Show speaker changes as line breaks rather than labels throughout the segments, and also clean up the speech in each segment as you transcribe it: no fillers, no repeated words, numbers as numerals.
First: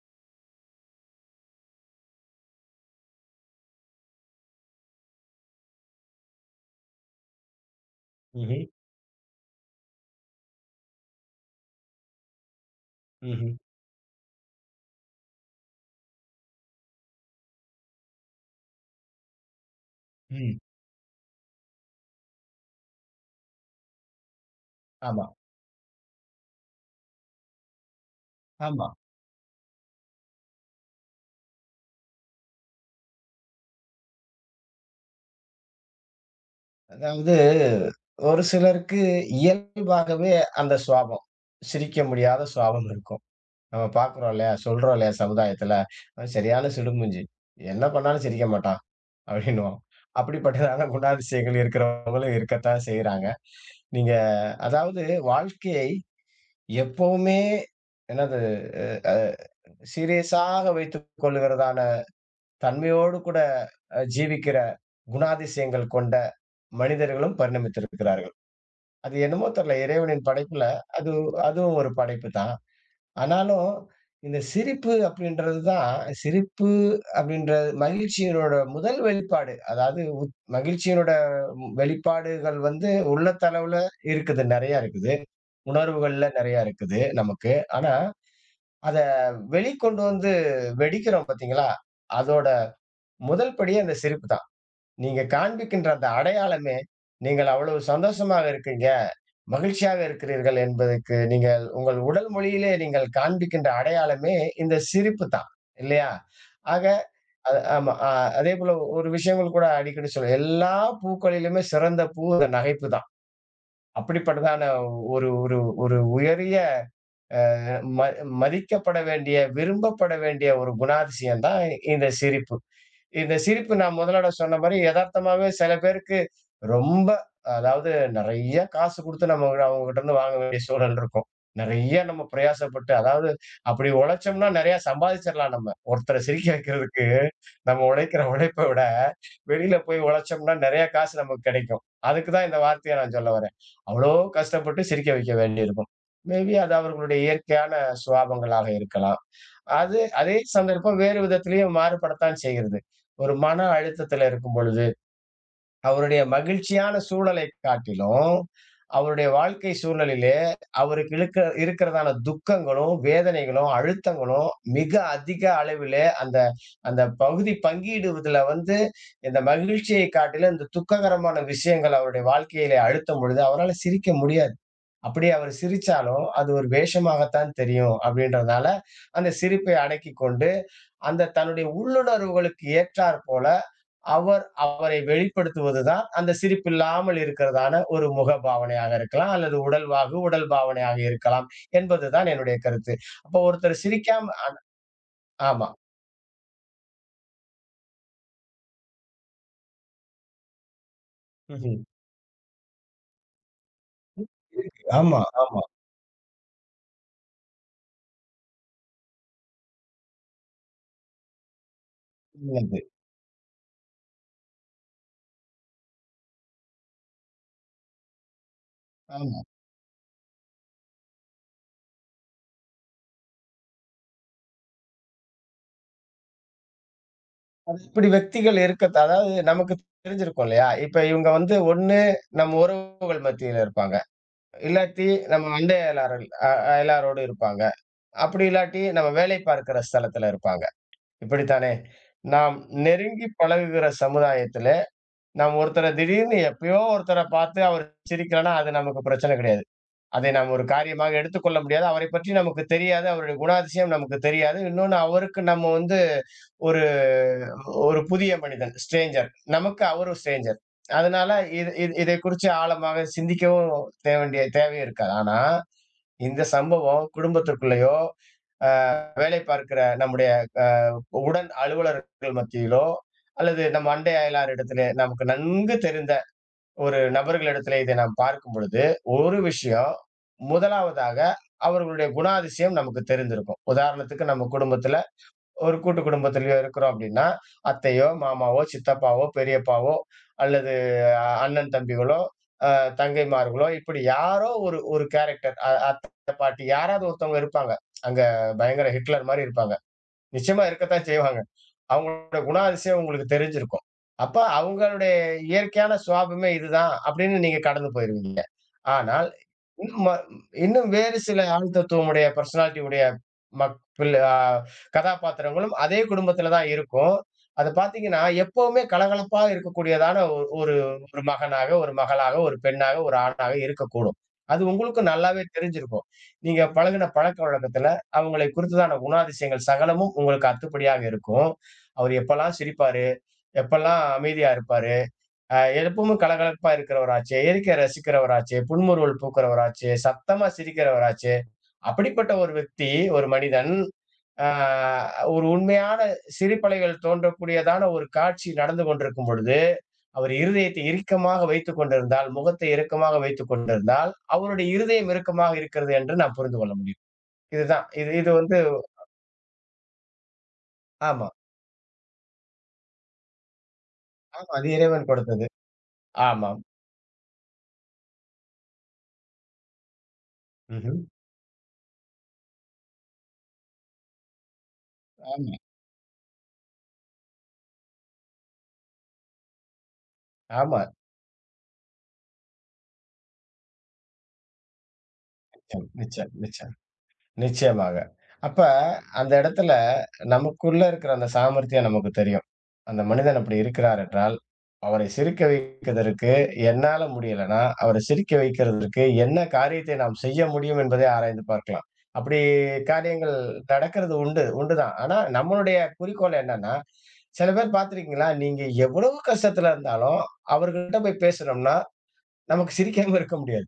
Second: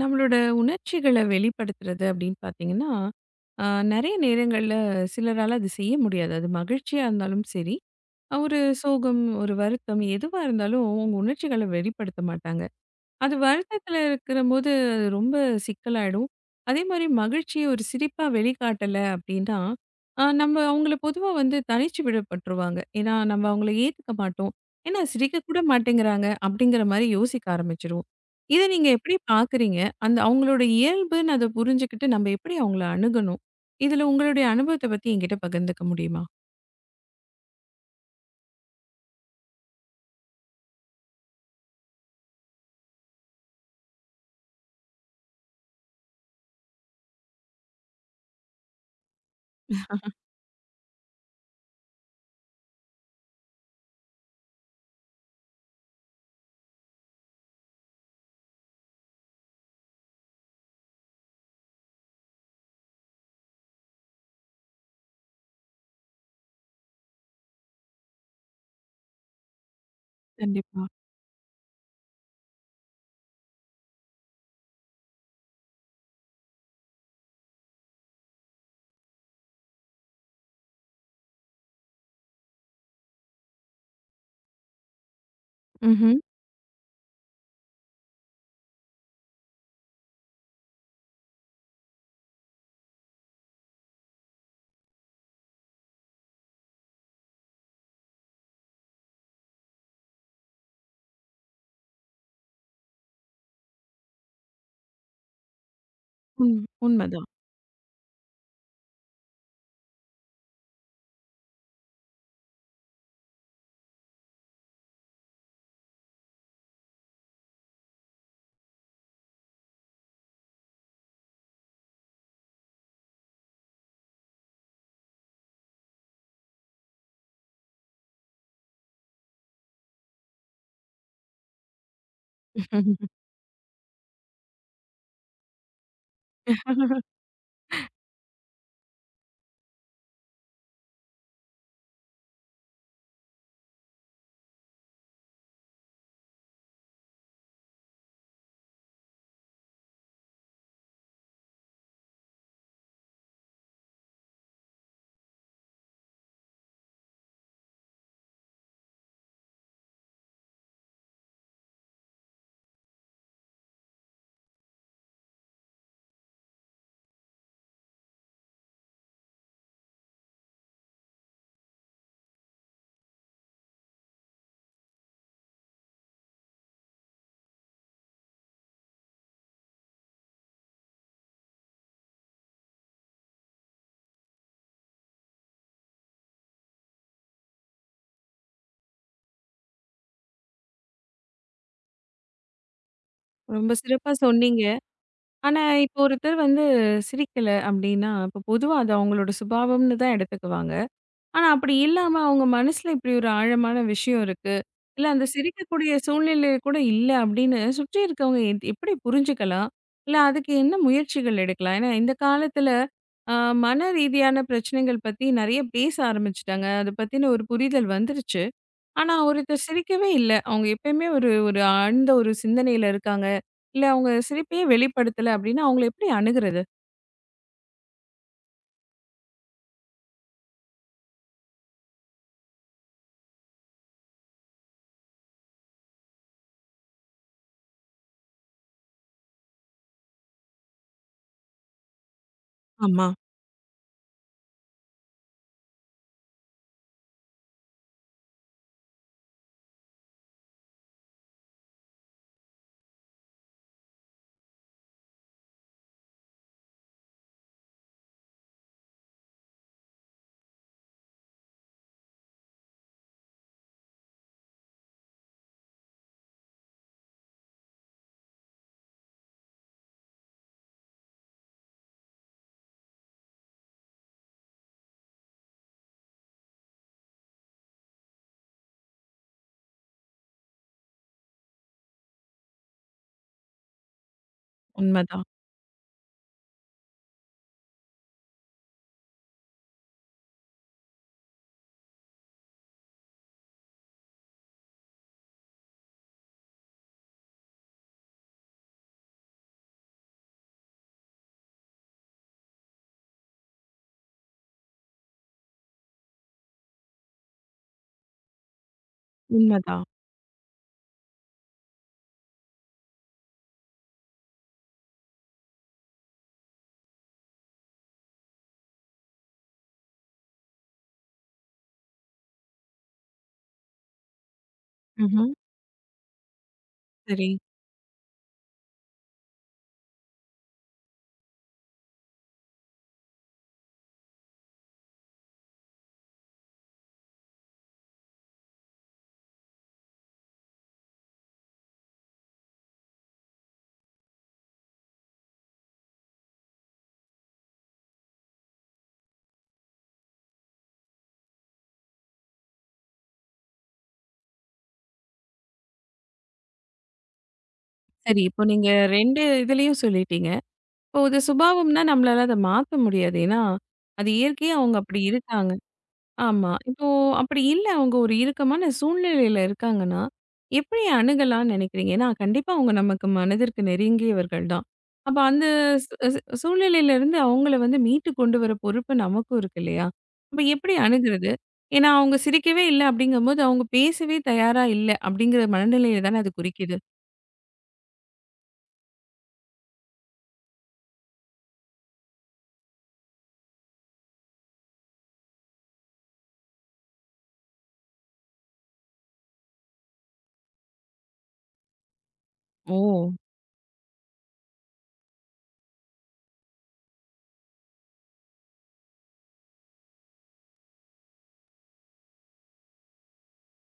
நம்மளோட உணர்ச்சிகள வெளிப்படுத்துறது அப்படின்னு பார்த்தீங்கன்னா, அ நெறைய நேரங்கள்ல சிலரால அது செய்ய முடியாது. அது மகிழ்ச்சியா இருந்தாலும் சரி, ஒரு
ம்ஹ்ம்.
சோகம், ஒரு வருத்தம் எதுவா இருந்தாலும் உங்க உணர்ச்சிகள வெளிப்படுத்த மாட்டாங்க. அது
ம்ஹ்ம்.
வருத்தத்துல இருக்கிறம்போது, அது ரொம்ப சிக்கலாயிடும். அதேமாரி மகிழ்ச்சிய ஒரு சிரிப்பா வெளிக்காட்டல அப்டின்னா, நம்ம
ம்.
அவங்கள பொதுவா வந்து தனிச்சு விடப்பட்டுருவாங்க. ஏன்னா, நம்ம அவங்கள ஏத்துக்க மாட்டோம். ஏன்னா,
ஆமா,
சிரிக்க கூட மாட்டேங்கிறாங்க அப்டிங்கிற மாரி யோசிக்க ஆரம்பிச்சுருவோம். இத
ஆமா.
நீங்க எப்டி பார்க்குறீங்க? அந்த அவங்களோட இயல்புன்னு அத புரிஞ்சுகிட்டு நம்ம எப்டி அவங்கள அணுகணும்? இதுல உங்களுடைய அனுபவத்த பத்தி என்கிட்ட பகிர்ந்துக்க முடியுமா?
அதாவது ஒரு சிலருக்கு இயல்பாகவே அந்த சுவாபம். சிரிக்க முடியாத சுவாபம் இருக்கும். நம்ம பார்க்கிறோம் இல்லையா? சொல்றோம் இல்லையா? சமுதாயத்துல, "அவன் சரியான சிடுமூஞ்சி. என்ன பண்ணாலும் சிரிக்க மாட்டான்" அப்படின்னுவோம். அப்படிப்பட்டதான குணாதிசயங்கள் இருக்கிறவங்களும் இருக்கத்தான் செய்றாங்க. நீங்க அதாவது வாழ்க்கையை எப்பவுமே என்னது அ அ சீரியஸாக வைத்துக் கொள்ளுகிறதான தன்மையோடு கூட ஜீவிக்கிற குணாதிசயங்கள் கொண்ட மனிதர்களும் பரிணமித்திருக்கிறார்கள். அது என்னமோ தெரியல. இறைவனின் படைப்புல
கண்டிப்பா.
அது அதுவும் ஒரு படைப்பு தான். ஆனாலும் இந்த சிரிப்பு அப்படின்றது தான் சிரிப்பு அப்படின்ற மகிழ்ச்சியினோட முதல் வெளிப்பாடு. அதாவது மகிழ்ச்சியினோட வெளிப்பாடுகள் வந்து உள்ளத்தளவுல இருக்குது. நெறையா இருக்குது.
ம்ஹ்ம்.
உணர்வுகள்ல நெறையா இருக்குது நமக்கு. ஆனா அத வெளிக்கொண்டு வந்து வெடிக்கிறோம் பார்த்தீங்களா? அதோட முதல் படியே அந்த சிரிப்பு தான். நீங்க காண்பிக்கின்ற அந்த அடையாளமே, நீங்கள் அவ்வளவு சந்தோஷமாக இருக்கீங்க, மகிழ்ச்சியாக இருக்கிறீர்கள் என்பதற்கு நீங்கள் உங்கள் உடல் மொழியிலே நீங்கள் காண்பிக்கின்ற அடையாளமே இந்த சிரிப்பு தான். இல்லையா?
ம்.
ஆக
உண்மதான்.
அது ஆமா. அதேபோல ஒரு விஷயங்கள் கூட அடிக்கடி சொல்லுவேன். எல்லா பூக்களிலுமே சிறந்த பூ இந்த நகைப்பு தான். அப்படிப்பட்டதான ஒரு ஒரு ஒரு உயரிய அ ம மதிக்கப்பட வேண்டிய, விரும்பப்பட வேண்டிய ஒரு குணாதிசயம் தான் இந்த சிரிப்பு. இந்த சிரிப்பு நான் முதலோட சொன்ன மாரி எதார்த்தமாவே சில பேருக்கு ரொம்ப அதாவது நெறைய காசு குடுத்து நம்ம அவங்ககிட்ட இருந்து வாங்க வேண்டிய சூழல் இருக்கும். நெறைய நம்ம பிரயாசப்பட்டு அதாவது அப்படி உழைச்சோம்னா நெறைய சம்பாதிச்சிடலாம் நம்ம. ஒருத்தர சிரிக்க வைக்கிறதுக்கு நம்ம உழைக்கிற உழைப்ப விட, வெளியில போய் உழைச்சோம்னா நெறைய காசு நமக்கு கிடைக்கும். அதுக்கு தான் இந்த வார்த்தைய நான் சொல்ல வரேன். அவ்வளோ கஷ்டப்பட்டு சிரிக்க வைக்க வேண்டியிருக்கும். மேபி அது அவர்களுடைய இயற்கையான சுபாவங்களாக இருக்கலாம். அது அதே சந்தர்ப்பம் வேறு விதத்திலயும் மாறுபடத்தான் செய்கிறது. ஒரு மன அழுத்தத்தில இருக்கும் பொழுது, அவருடைய மகிழ்ச்சியான சூழலை காட்டிலும், அவருடைய வாழ்க்கை சூழலிலே அவருக்கு இழுக்க இருக்கிறதான துக்கங்களும், வேதனைகளும், அழுத்தங்களும் மிக அதிக அளவிலே அந்த அந்த பகுதி பங்கீடுவதுல வந்து இந்த மகிழ்ச்சியை காட்டிலும் இந்த துக்ககரமான விஷயங்கள் அவருடைய வாழ்க்கையிலே அழுத்தும் பொழுது அவரால சிரிக்க முடியாது. அப்படியே அவர் சிரிச்சாலும் அது ஒரு வேஷமாகத்தான் தெரியும். அப்படின்றதுனால அந்த சிரிப்பை அடக்கிக் கொண்டு அந்த தன்னுடைய உள்ளுணர்வுகளுக்கு ஏற்றார் போல அவர் அவரை வெளிப்படுத்துவதுதான் அந்த சிரிப்பில்லாமல் இருக்கிறதான ஒரு முக பாவனையாக இருக்கலாம் அல்லது உடல்வாகு உடல் பாவனையாக இருக்கலாம் என்பதுதான் என்னுடைய கருத்து. அப்ப
ரொம்ப
ஒருத்தர்
சிறப்பா
சிரிக்காம
சொன்னீங்க. ஆனா,
ஆமா.
இப்போ ஒருத்தர் வந்து சிரிக்கல அப்டின்னா, இப்போ பொதுவா அது அவங்களோட சுபாவம்னு தான் எடுத்துக்குவாங்க. ஆனா, அப்படி
ம்ஹ்ம்.
இல்லாம அவங்க மனசுல இப்படி ஒரு ஆழமான விஷயம் இருக்கு.
இருக்கு.
இல்ல
ஆமா,
அந்த
ஆமா.
சிரிக்கக்கூடிய சூழ்நிலை கூட இல்ல அப்படின்னு சுற்றி இருக்கவங்க எப்படி புரிஞ்சுக்கலாம்? இல்ல அதுக்கு என்ன முயற்சிகள் எடுக்கலாம்? ஏன்னா, இந்த காலத்துல
உள்ளது.
அ மன ரீதியான பிரச்சனைகள் பத்தி நெறைய பேச ஆரம்பிச்சுட்டாங்க. அத பத்தின ஒரு புரிதல் வந்துருச்சு. ஆனா,
ஆமா.
ஒருத்தர் சிரிக்கவே இல்ல. அவங்க எப்பயுமே ஒரு ஒரு ஆழ்ந்த ஒரு சிந்தனையில இருக்காங்க. இல்ல அவங்க சிரிப்பையே வெளிப்படுத்தல அப்டின்னா, அவங்கள எப்படி அணுகுறது?
அது இப்படி വ്യക്തിகள் இருக்க அதாவது நமக்கு தெரிஞ்சிருக்கும் இல்லையா? இப்ப இவங்க வந்து ஒண்ணு நம்ம உறவுகள் மத்தியில இருப்பாங்க. இல்லாட்டி நம்ம அண்டை அயலார்கள் அயலாரோடு இருப்பாங்க. அப்படி இல்லாட்டி நம்ம வேலை பார்க்கிற ஸ்தலத்துல இருப்பாங்க. இப்படித்தானே! நாம்
ஆமா.
நெருங்கி பழகுகிற சமுதாயத்தில, நாம் ஒருத்தர திடீர்னு எப்பயோ ஒருத்தர பார்த்து அவர் சிரிக்கலன்னா, அது நமக்கு பிரச்சனை கிடையாது. அதை நாம் ஒரு காரியமாக எடுத்துக்கொள்ள முடியாது. அவரைப் பற்றி நமக்கு தெரியாது. அவருடைய குணாதிசயம் நமக்கு தெரியாது. இன்னொன்னு அவருக்கு நம்ம வந்து ஒரு ஒரு புதிய மனிதன், ஸ்ட்ரேஞ்சர். நமக்கு அவரும் ஸ்ட்ரேஞ்சர். அதனால இது இது இதை குறிச்சு ஆழமாக சிந்திக்கவும் தேவண்டிய தேவை இருக்காது. ஆனா, இந்த சம்பவம் குடும்பத்திற்குள்ளேயோ, வேலை பார்க்கிற நம்முடைய உடன் அலுவலர்கள் மத்தியிலோ, அல்லது நம் அண்டை அயலார் இடத்திலே நமக்கு நன்கு தெரிந்த ஒரு நபர்களிடத்திலே இதை நாம் பார்க்கும் பொழுது, ஒரு விஷயம் முதலாவதாக அவர்களுடைய குணாதிசயம் நமக்கு தெரிந்திருக்கும். உதாரணத்துக்கு நம்ம குடும்பத்தில
உண்மதான்,
ஒரு கூட்டு குடும்பத்திலயோ இருக்கிறோம் அப்படின்னா, அத்தையோ, மாமாவோ, சித்தப்பாவோ, பெரியப்பாவோ அல்லது அண்ணன் தம்பிகளோ, அ தங்கைமார்களோ இப்படி யாரோ ஒரு ஒரு கேரக்டர் அத்தை, பாட்டி யாராவது ஒருத்தவங்க இருப்பாங்க. அங்க பயங்கர ஹிட்லர் மாரி இருப்பாங்க. நிச்சயமா இருக்கத்தான் செய்வாங்க. அவங்களோட குணாதிசயம் உங்களுக்கு தெரிஞ்சிருக்கும். அப்ப அவங்களுடைய இயற்கையான சுவாபமே இதுதான் அப்படின்னு நீங்க கடந்து போயிருவீங்க. ஆனால்
உண்மதான்.
இன்னும் ம இன்னும் வேறு சில ஆழ் தத்துவமுடைய பெர்சனாலிட்டி உடைய மக் பிள்ள அ கதாபாத்திரங்களும் அதே குடும்பத்தில தான் இருக்கும். அத பார்த்தீங்கன்னா, எப்பவுமே கலகலப்பா இருக்கக்கூடியதான ஒ ஒரு ஒரு மகனாக, ஒரு மகளாக, ஒரு பெண்ணாக, ஒரு ஆணாக இருக்கக்கூடும். அது உங்களுக்கும்
ம்ஹ்ம்.
நல்லாவே தெரிஞ்சிருக்கும். நீங்க பழகுன
சரி.
பழக்கவழக்கத்துல அவங்களை குறித்ததான குணாதிசயங்கள் சகலமும் உங்களுக்கு அத்துப்படியாக இருக்கும். அவர் எப்பல்லாம் சிரிப்பாரு, எப்பல்லாம் அமைதியா இருப்பாரு, எப்பவுமே கலகலப்பா இருக்கிறவராச்சே, இயற்கைய ரசிக்கிறவராச்சே, புன்முறுவல் பூக்கிறவராச்சே, சத்தமா சிரிக்கிறவராச்சே, அப்படிப்பட்ட ஒரு व्यक्தி, ஒரு மனிதன், ஆ ஒரு உண்மையான சிரிப்பலைகள் தோன்றக்கூடியதான ஒரு காட்சி நடந்து கொண்டிருக்கும் பொழுது, அவர் இருதயத்தை இறுக்கமாக வைத்துக் கொண்டிருந்தால், முகத்தை இறுக்கமாக வைத்துக் கொண்டிருந்தால், அவருடைய இருதயம் இறுக்கமாக இருக்கிறது என்று நாம் புரிந்து கொள்ள முடியும். இதுதான். இது
சரி.
இது
இப்போ
வந்து
நீங்க 2 இதுலயும் சொல்லிட்டீங்க. இப்போ இது
ஆமா.
சுபாவம்னா நம்மளால அத மாத்த முடியாது. ஏன்னா, அது
ஆமா,
இயற்கையா
அது
அவங்க அப்படி
இறைவன் கொடுத்தது.
இருக்காங்க. ஆமா.
ஆமாம்.
இப்போ அப்படி இல்ல அவங்க ஒரு இறுக்கமான சூழ்நிலையில இருக்காங்கன்னா, எப்படி
ம்ஹ்ம்.
அணுகலாம்னு நினைக்கிறீங்க? ஏன்னா, கண்டிப்பா அவங்க நமக்கு மனதிற்கு நெருங்கியவர்கள் தான். அப்ப அந்த
ஆமா.
ஸ் ஸ் சூழ்நிலையிலிருந்து அவங்கள வந்து மீட்டு கொண்டு வர பொறுப்பு நமக்கும் இருக்கு இல்லையா? அப்ப எப்படி
ஆமா.
அணுகுறது? ஏன்னா, அவங்க சிரிக்கவே இல்ல அப்படிங்கும்போது, அவங்க பேசவே தயாரா இல்ல அப்படிங்கிற
நிச்சயம்,
மனநிலைய தானே அது
நிச்சயம், நிச்சயம்.
குறிக்குது.
நிச்சயமாக. அப்ப அந்த இடத்துல நமக்குள்ள இருக்கிற அந்த சாமர்த்தியம் நமக்கு தெரியும். அந்த மனிதன் அப்படி இருக்கிறார் என்றால், அவரை சிரிக்க வைப்பதற்கு என்னால முடியலன்னா, அவரை சிரிக்க வைக்கிறதற்கு என்ன காரியத்தை நாம் செய்ய முடியும் என்பதை ஆராய்ந்து பார்க்கலாம். அப்படி
ஓ!
காரியங்கள் நடக்கிறது உண்டு, உண்டுதான். ஆனா நம்மளுடைய குறிக்கோள் என்னன்னா, சில பேர் பார்த்திருக்கீங்களா? நீங்க எவ்வளவு கஷ்டத்துல இருந்தாலும் அவர்கள்ட்ட போய் பேசுனோம்னா நமக்கு சிரிக்காம இருக்க முடியாது.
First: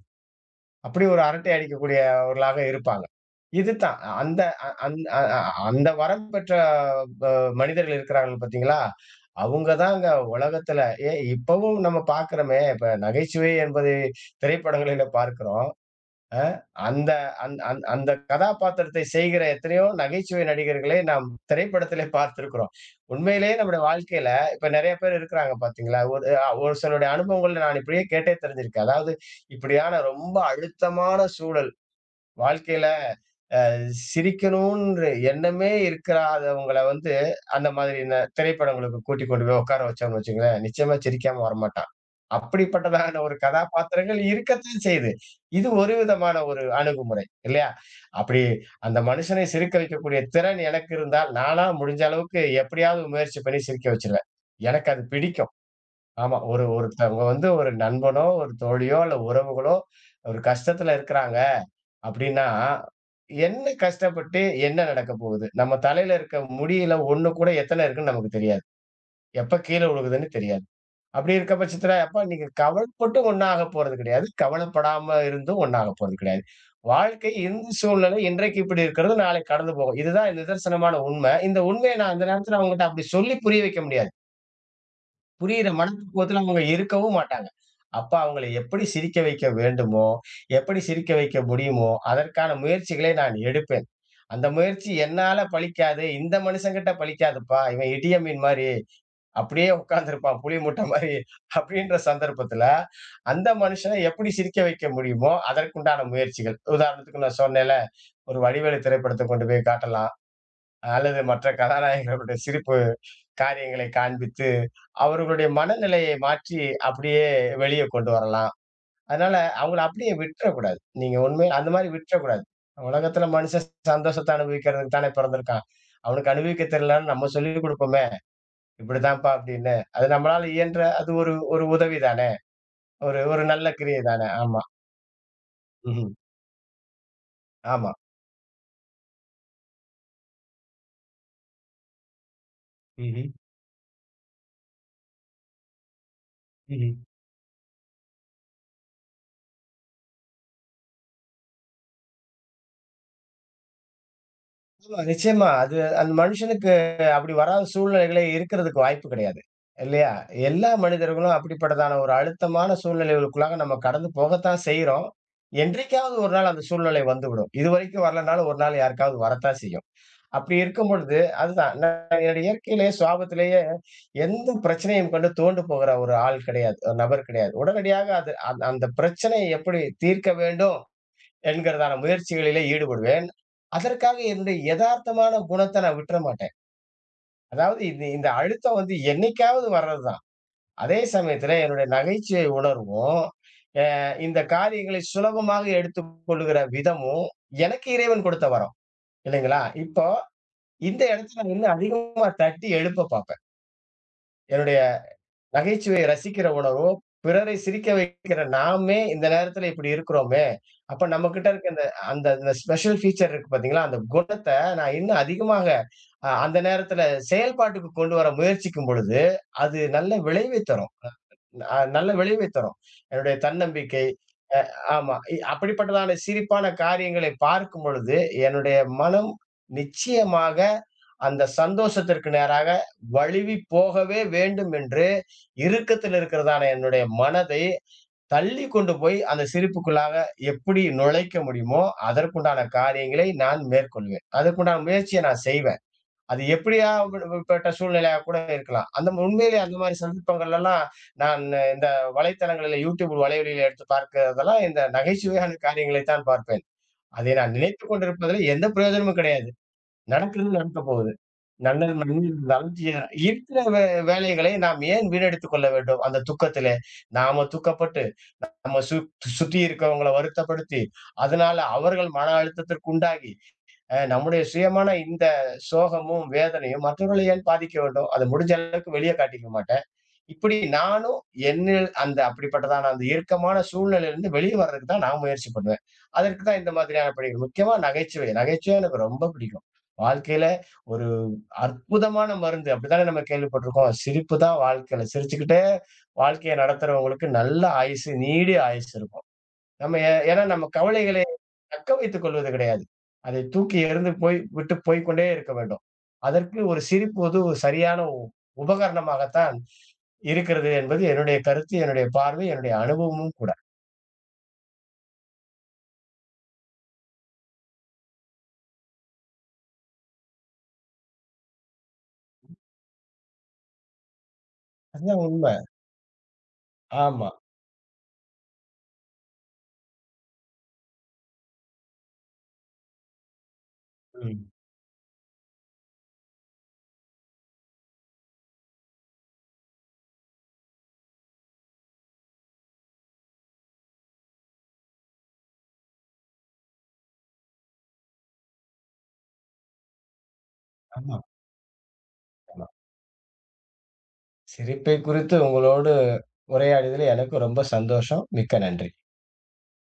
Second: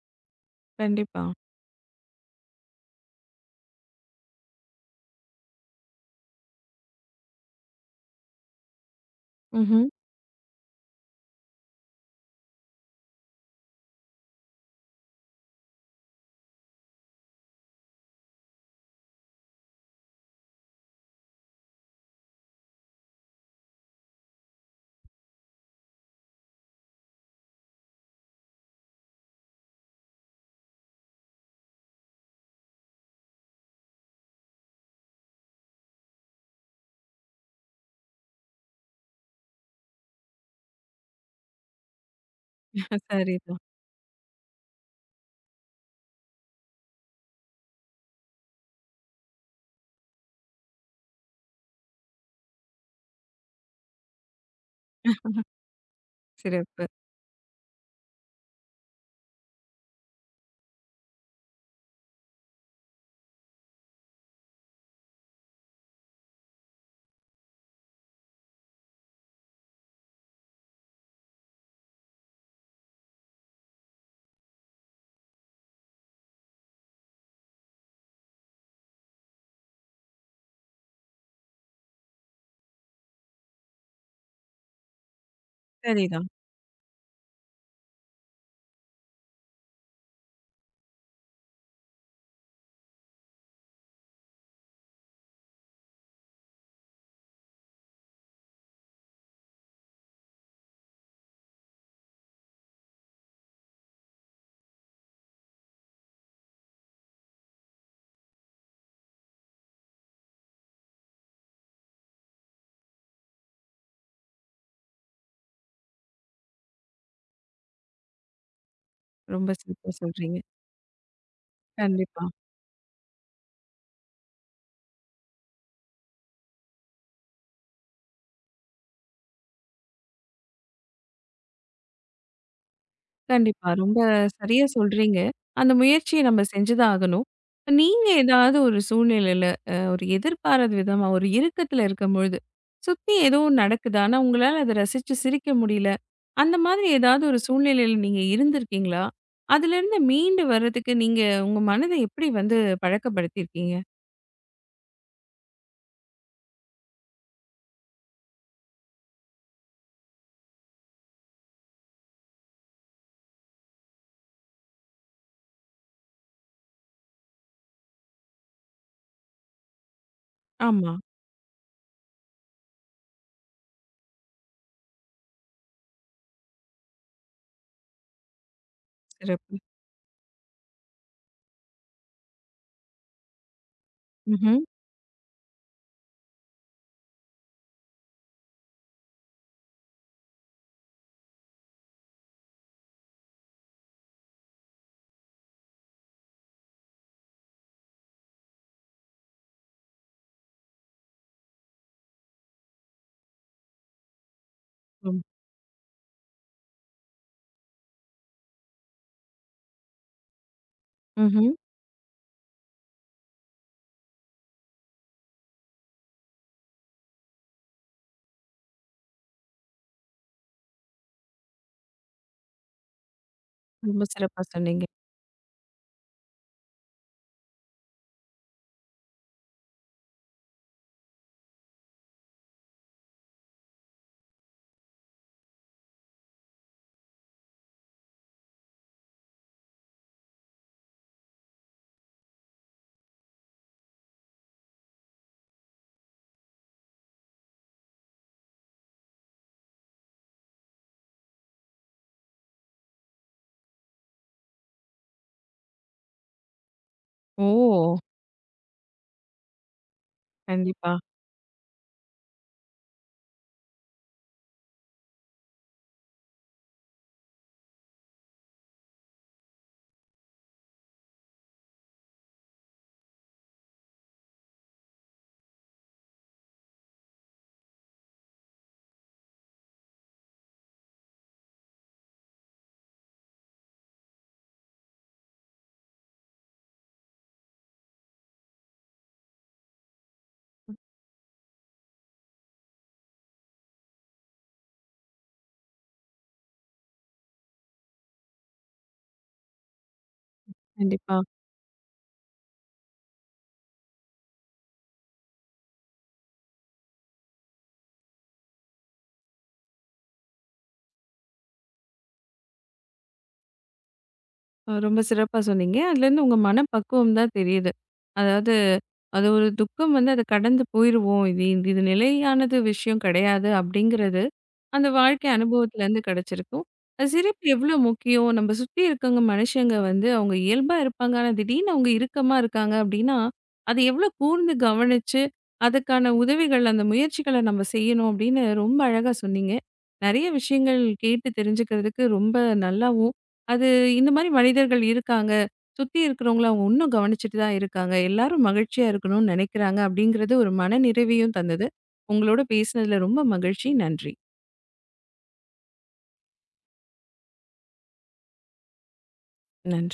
அப்படி ஒரு
கண்டிப்பா.
அரட்டை அடிக்கக்கூடியவர்களாக இருப்பாங்க. இதுதான் அந்த அ அந் அ அ அந்த வரம் பெற்ற ப மனிதர்கள் இருக்கிறார்கள் பார்த்தீங்களா? அவங்க
ம்ஹ்ம்.
தாங்க உலகத்துல ஏன் இப்பவும் நம்ம பார்க்கிறோமே, இப்ப நகைச்சுவை என்பது திரைப்படங்களில பார்க்கிறோம். அ அந்த அந் அந் அந்த கதாபாத்திரத்தை செய்கிற எத்தனையோ நகைச்சுவை நடிகர்களை நாம் திரைப்படத்திலே பார்த்திருக்கிறோம். உண்மையிலேயே நம்முடைய வாழ்க்கையில இப்ப நெறைய பேர் இருக்கிறாங்க பார்த்தீங்களா? ஒரு சிலருடைய அனுபவங்கள் நான் இப்படியே கேட்டே தெரிஞ்சிருக்கேன். அதாவது இப்படியான ரொம்ப அழுத்தமான சூழல் வாழ்க்கையில சிரிக்கணுன்ற எண்ணமே இருக்கிறாதவங்கள வந்து, அந்த மாதிரி இந்த திரைப்படங்களுக்கு கூட்டிக் கொண்டு போய் உட்கார வச்சோம்னு வச்சுக்கங்களேன், நிச்சயமா சிரிக்காம வரமாட்டான். அப்படிப்பட்டதான ஒரு
சரிதான்.
கதாபாத்திரங்கள் இருக்கத்தான் செய்யுது. இது ஒரு விதமான ஒரு அணுகுமுறை இல்லையா? அப்படி அந்த மனுஷனை சிரிக்க வைக்கக்கூடிய திறன் எனக்கு இருந்தால், நானா முடிஞ்ச அளவுக்கு எப்படியாவது முயற்சி பண்ணி சிரிக்க வச்சுருவேன். எனக்கு அது பிடிக்கும். ஆமா. ஒரு
சிறப்பு.
ஒருத்தவங்க வந்து ஒரு நண்பனோ, ஒரு தோழியோ, அல்ல உறவுகளோ ஒரு கஷ்டத்துல இருக்கிறாங்க. அப்படின்னா, என்ன கஷ்டப்பட்டு என்ன நடக்க போகுது? நம்ம தலையில இருக்க முடியில ஒண்ணு கூட எத்தன இருக்குன்னு நமக்கு தெரியாது. எப்ப கீழ விழுகுதுன்னு தெரியாது. அப்படி இருக்க பட்சத்துல, அப்ப நீங்க கவலைப்பட்டு ஒண்ணும் ஆகப் போறது கிடையாது. கவலைப்படாம இருந்தும் ஒண்ணும் ஆகப் போறது கிடையாது. வாழ்க்கை இந்த சூழ்நிலை இன்றைக்கு இப்படி இருக்கிறது, நாளைக்கு கடந்து போகும். இதுதான் நிதர்சனமான உண்மை. இந்த உண்மைய நான் அந்த நேரத்துல அவங்ககிட்ட அப்படி சொல்லி புரிய வைக்க முடியாது. புரியிற
சரிதான்.
மனப்பக்குவத்துல அவங்க இருக்கவும் மாட்டாங்க. அப்ப அவங்கள எப்படி சிரிக்க வைக்க வேண்டுமோ, எப்படி சிரிக்க வைக்க முடியுமோ, அதற்கான முயற்சிகளை நான் எடுப்பேன். அந்த முயற்சி என்னால பலிக்காது. இந்த மனுஷங்கிட்ட பலிக்காதுப்பா. இவன் இடிய மீன் மாரி, அப்படியே உட்கார்ந்திருப்பான் புளி மூட்டை மாரி. அப்படின்ற சந்தர்ப்பத்துல, அந்த மனுஷன எப்படி சிரிக்க வைக்க முடியுமோ, அதற்குண்டான முயற்சிகள். உதாரணத்துக்கு நான் சொன்னேன்ல, ஒரு வடிவேலு திரைப்படத்த கொண்டு போய் காட்டலாம். அல்லது மற்ற கதாநாயகர்களுடைய சிரிப்பு காரியங்களை காண்பித்து, அவர்களுடைய மனநிலையை மாற்றி அப்படியே வெளிய கொண்டு வரலாம். அதனால
ரொம்ப
அவங்கள
சிறப்பா
அப்படியே
சொல்றீங்க.
விட்டுறக்கூடாது. நீங்க உண்மையா அந்த மாரி
கண்டிப்பா.
விட்டுறக்கூடாது. உலகத்துல மனுஷன் சந்தோஷத்த அனுபவிக்கிறதுக்கு தானே பிறந்திருக்கான். அவனுக்கு அனுபவிக்க தெரியலன்னு நம்ம சொல்லிக் குடுப்போமே, இப்படித்தான்ப்பா அப்படின்னு. அது நம்மளால இயன்ற அது ஒரு ஒரு உதவி தானே! ஒரு ஒரு நல்ல
கண்டிப்பா. ரொம்ப
கிரியை தானே! ஆமா.
சரியா சொல்றீங்க. அந்த
ம்ஹ்ம்.
முயற்சிய நம்ம செஞ்சு தான் ஆகணும். இப்ப
ஆமா.
நீங்க ஏதாவது ஒரு சூழ்நிலையில, ஒரு எதிர்பாராத விதமா, ஒரு இறுக்கத்துல இருக்கும்பொழுது, சுத்தி
ம்ஹ்ம்.
ஏதோ ஒண்ணு நடக்குது. ஆனா, உங்களால அத ரசிச்சு சிரிக்க முடியல. அந்த மாதிரி
ம்ஹ்ம்.
ஏதாவது ஒரு சூழ்நிலையில நீங்க இருந்திருக்கீங்களா? அதுலேருந்து மீண்டு வர்றதுக்கு நீங்க உங்க மனத எப்படி வந்து பழக்கப்படுத்தியிருக்கீங்க?
ஆமா, நிச்சயமா. அது அந்த மனுஷனுக்கு அப்படி வராத சூழ்நிலைகளே இருக்கிறதுக்கு வாய்ப்பு கிடையாது. இல்லையா? எல்லா மனிதர்களும் அப்படிப்பட்டதான ஒரு அழுத்தமான சூழ்நிலைகளுக்குள்ளாக நம்ம கடந்து போகத்தான் செய்றோம். என்றைக்காவது ஒரு நாள் அந்த சூழ்நிலை வந்துவிடும். இதுவரைக்கும் வரலனாலும் ஒரு நாள் யாருக்காவது வரத்தான் செய்யும். அப்படி இருக்கும்
ஆமா.
பொழுது அதுதான் நான் என்னுடைய இயற்கையிலேயே சுவாபத்திலேயே எந்த பிரச்சனையும் கொண்டு துவண்டு போகிற ஒரு ஆள் கிடையாது. ஒரு நபர் கிடையாது. உடனடியாக அது அந்த பிரச்சனையை
சிறப்பு.
எப்படி தீர்க்க வேண்டும் என்கிறதான முயற்சிகளிலே ஈடுபடுவேன். அதற்காக என்னுடைய
ம்ஹ்ம்.
எதார்த்தமான குணத்தை நான் விட்டுற மாட்டேன். அதாவது இது இந்த அழுத்தம் வந்து என்னைக்காவது வர்றதுதான். அதே சமயத்தில என்னுடைய நகைச்சுவை உணர்வும், அ இந்த காரியங்களை சுலபமாக எடுத்துக்கொள்ளுகிற விதமும் எனக்கு இறைவன் கொடுத்த வரம். இல்லைங்களா? இப்போ இந்த இடத்துல நான் இன்னும் அதிகமா தட்டி எழுப்ப பார்ப்பேன். என்னுடைய
ம்.
நகைச்சுவையை ரசிக்கிற உணர்வும், பிறரை சிரிக்க வைக்கிற நாமே இந்த நேரத்துல இப்படி இருக்கிறோமே, அப்ப நம்மகிட்ட
ம்ஹ்ம்.
இருக்க இந்த அந்த அந்த ஸ்பெஷல் ஃபீச்சர் இருக்கு பார்த்தீங்களா, அந்த குணத்த நான் இன்னும் அதிகமாக அந்த நேரத்துல செயல்பாட்டுக்கு கொண்டு வர முயற்சிக்கும் பொழுது, அது நல்ல விளைவை தரும். நல்ல விளைவை தரும். என்னுடைய தன்னம்பிக்கை.
ரொம்ப சிறப்பா
அ
சொன்னீங்க.
ஆமா. அப்படிப்பட்டதான சிரிப்பான காரியங்களை பார்க்கும் பொழுது, என்னுடைய மனம் நிச்சயமாக அந்த சந்தோஷத்திற்கு நேராக வழுவிப் போகவே வேண்டும் என்று இறுக்கத்தில் இருக்கிறதான என்னுடைய மனதை தள்ளி கொண்டு போய் அந்த சிரிப்புக்குள்ளாக எப்படி நுழைக்க முடியுமோ, அதற்குண்டான காரியங்களை நான் மேற்கொள்வேன். அதற்குண்டான முயற்சிய நான் செய்வேன். அது எப்படியா பட்ட சூழ்நிலையா கூட இருக்கலாம். அந்த உண்மையிலே அந்த மாதிரி சந்தர்ப்பங்கள்லலாம், நான் இந்த வலைத்தளங்களில YouTube வலைவெளியில எடுத்து பார்க்கிறதெல்லாம் இந்த நகைச்சுவையான காரியங்களைத் தான் பார்ப்பேன். அதை நான் நினைத்துக்
ஓ!
கொண்டிருப்பதில் எந்த பிரயோஜனமும் கிடையாது. நடக்கிறது நடக்கப்
கண்டிப்பா,
போகுது. நல்லது நன்மை இருந்தாலும் தீய இருக்கிற வேலைகளை நாம் ஏன் வீணடித்துக் கொள்ள வேண்டும்? அந்த துக்கத்திலே. நாம துக்கப்பட்டு, நம்ம சுற்றி இருக்கிறவங்கள வருத்தப்படுத்தி, அதனால அவர்கள் மன அழுத்தத்திற்கு உண்டாகி நம்முடைய சுயமான இந்த சோகமும், வேதனையும் மற்றவர்களை ஏன் பாதிக்க வேண்டும்? அத முடிஞ்ச அளவுக்கு வெளிய காட்டிக்க மாட்டேன். இப்படி நானும் என்னில் அந்த அப்படிப்பட்டதான அந்த இறுக்கமான சூழ்நிலையிலிருந்து வெளிய வர்றதுக்கு தான் நான் முயற்சி பண்ணுவேன். அதற்கு தான் இந்த மாதிரியான பணிகள். முக்கியமா நகைச்சுவை. நகைச்சுவை எனக்கு ரொம்ப பிடிக்கும். வாழ்க்கையில ஒரு அற்புதமான மருந்து. அப்படித்தானே நம்ம கேள்விப்பட்டிருக்கோம். சிரிப்பு தான் வாழ்க்கையில. சிரிச்சுக்கிட்டே வாழ்க்கைய நடத்துறவங்களுக்கு நல்ல ஆயுசு, நீடிய ஆயுசு இருக்கும். நம்ம ஏன்னா நம்ம
கண்டிப்பா.
கவலைகளை தக்க வைத்துக் கொள்வது கிடையாது. அதை தூக்கி எறிந்து போய் விட்டு போய்க் கொண்டே இருக்க வேண்டும். அதற்கு ஒரு சிரிப்பு வந்து ஒரு சரியான உபகரணமாகத்தான் இருக்கிறது என்பது என்னுடைய கருத்து, என்னுடைய பார்வை, என்னுடைய அனுபவமும் கூட.
ரொம்ப சிறப்பா சொன்னீங்க. அதுலேருந்து உங்க மனப்பக்குவம் தான் தெரியுது. அதாவது, அது ஒரு துக்கம் வந்து அத கடந்து போயிருவோம். இது இது நிலையானது விஷயம் கிடையாது அப்படிங்கிறது, அந்த
அதுதான்
வாழ்க்கை
உண்
அனுபவத்திலேருந்து கிடைச்சிருக்கும். அது
ஆமா.
சிரிப்பு எவ்வளோ முக்கியம்? நம்ம சுத்தி இருக்கவங்க மனுஷங்க வந்து அவங்க இயல்பா இருப்பாங்க. ஆனா திடீர்னு அவங்க இறுக்கமா இருக்காங்க அப்படின்னா, அது எவ்வளோ
ம்.
கூர்ந்து கவனிச்சு, அதுக்கான உதவிகள், அந்த முயற்சிகள நம்ம செய்யணும் அப்படின்னு ரொம்ப அழகா சொன்னீங்க. நிறைய விஷயங்கள் கேட்டு தெரிஞ்சுக்கிறதுக்கு ரொம்ப நல்லாவும், அது இந்த மாரி மனிதர்கள் இருக்காங்க. சுத்தி இருக்கிறவங்கள அவங்க இன்னும் கவனிச்சுட்டு தான் இருக்காங்க. எல்லாரும் மகிழ்ச்சியா இருக்கணும்னு நினைக்கிறாங்க அப்படிங்கிறது ஒரு மன
ஆமா,
நிறைவையும் தந்தது. உங்களோட
ஆமா.
பேசினதுல ரொம்ப மகிழ்ச்சி. நன்றி.
சிரிப்பை குறித்து உங்களோடு உரையாடியதில் எனக்கும் ரொம்ப சந்தோஷம். மிக்க நன்றி.
நன்றி.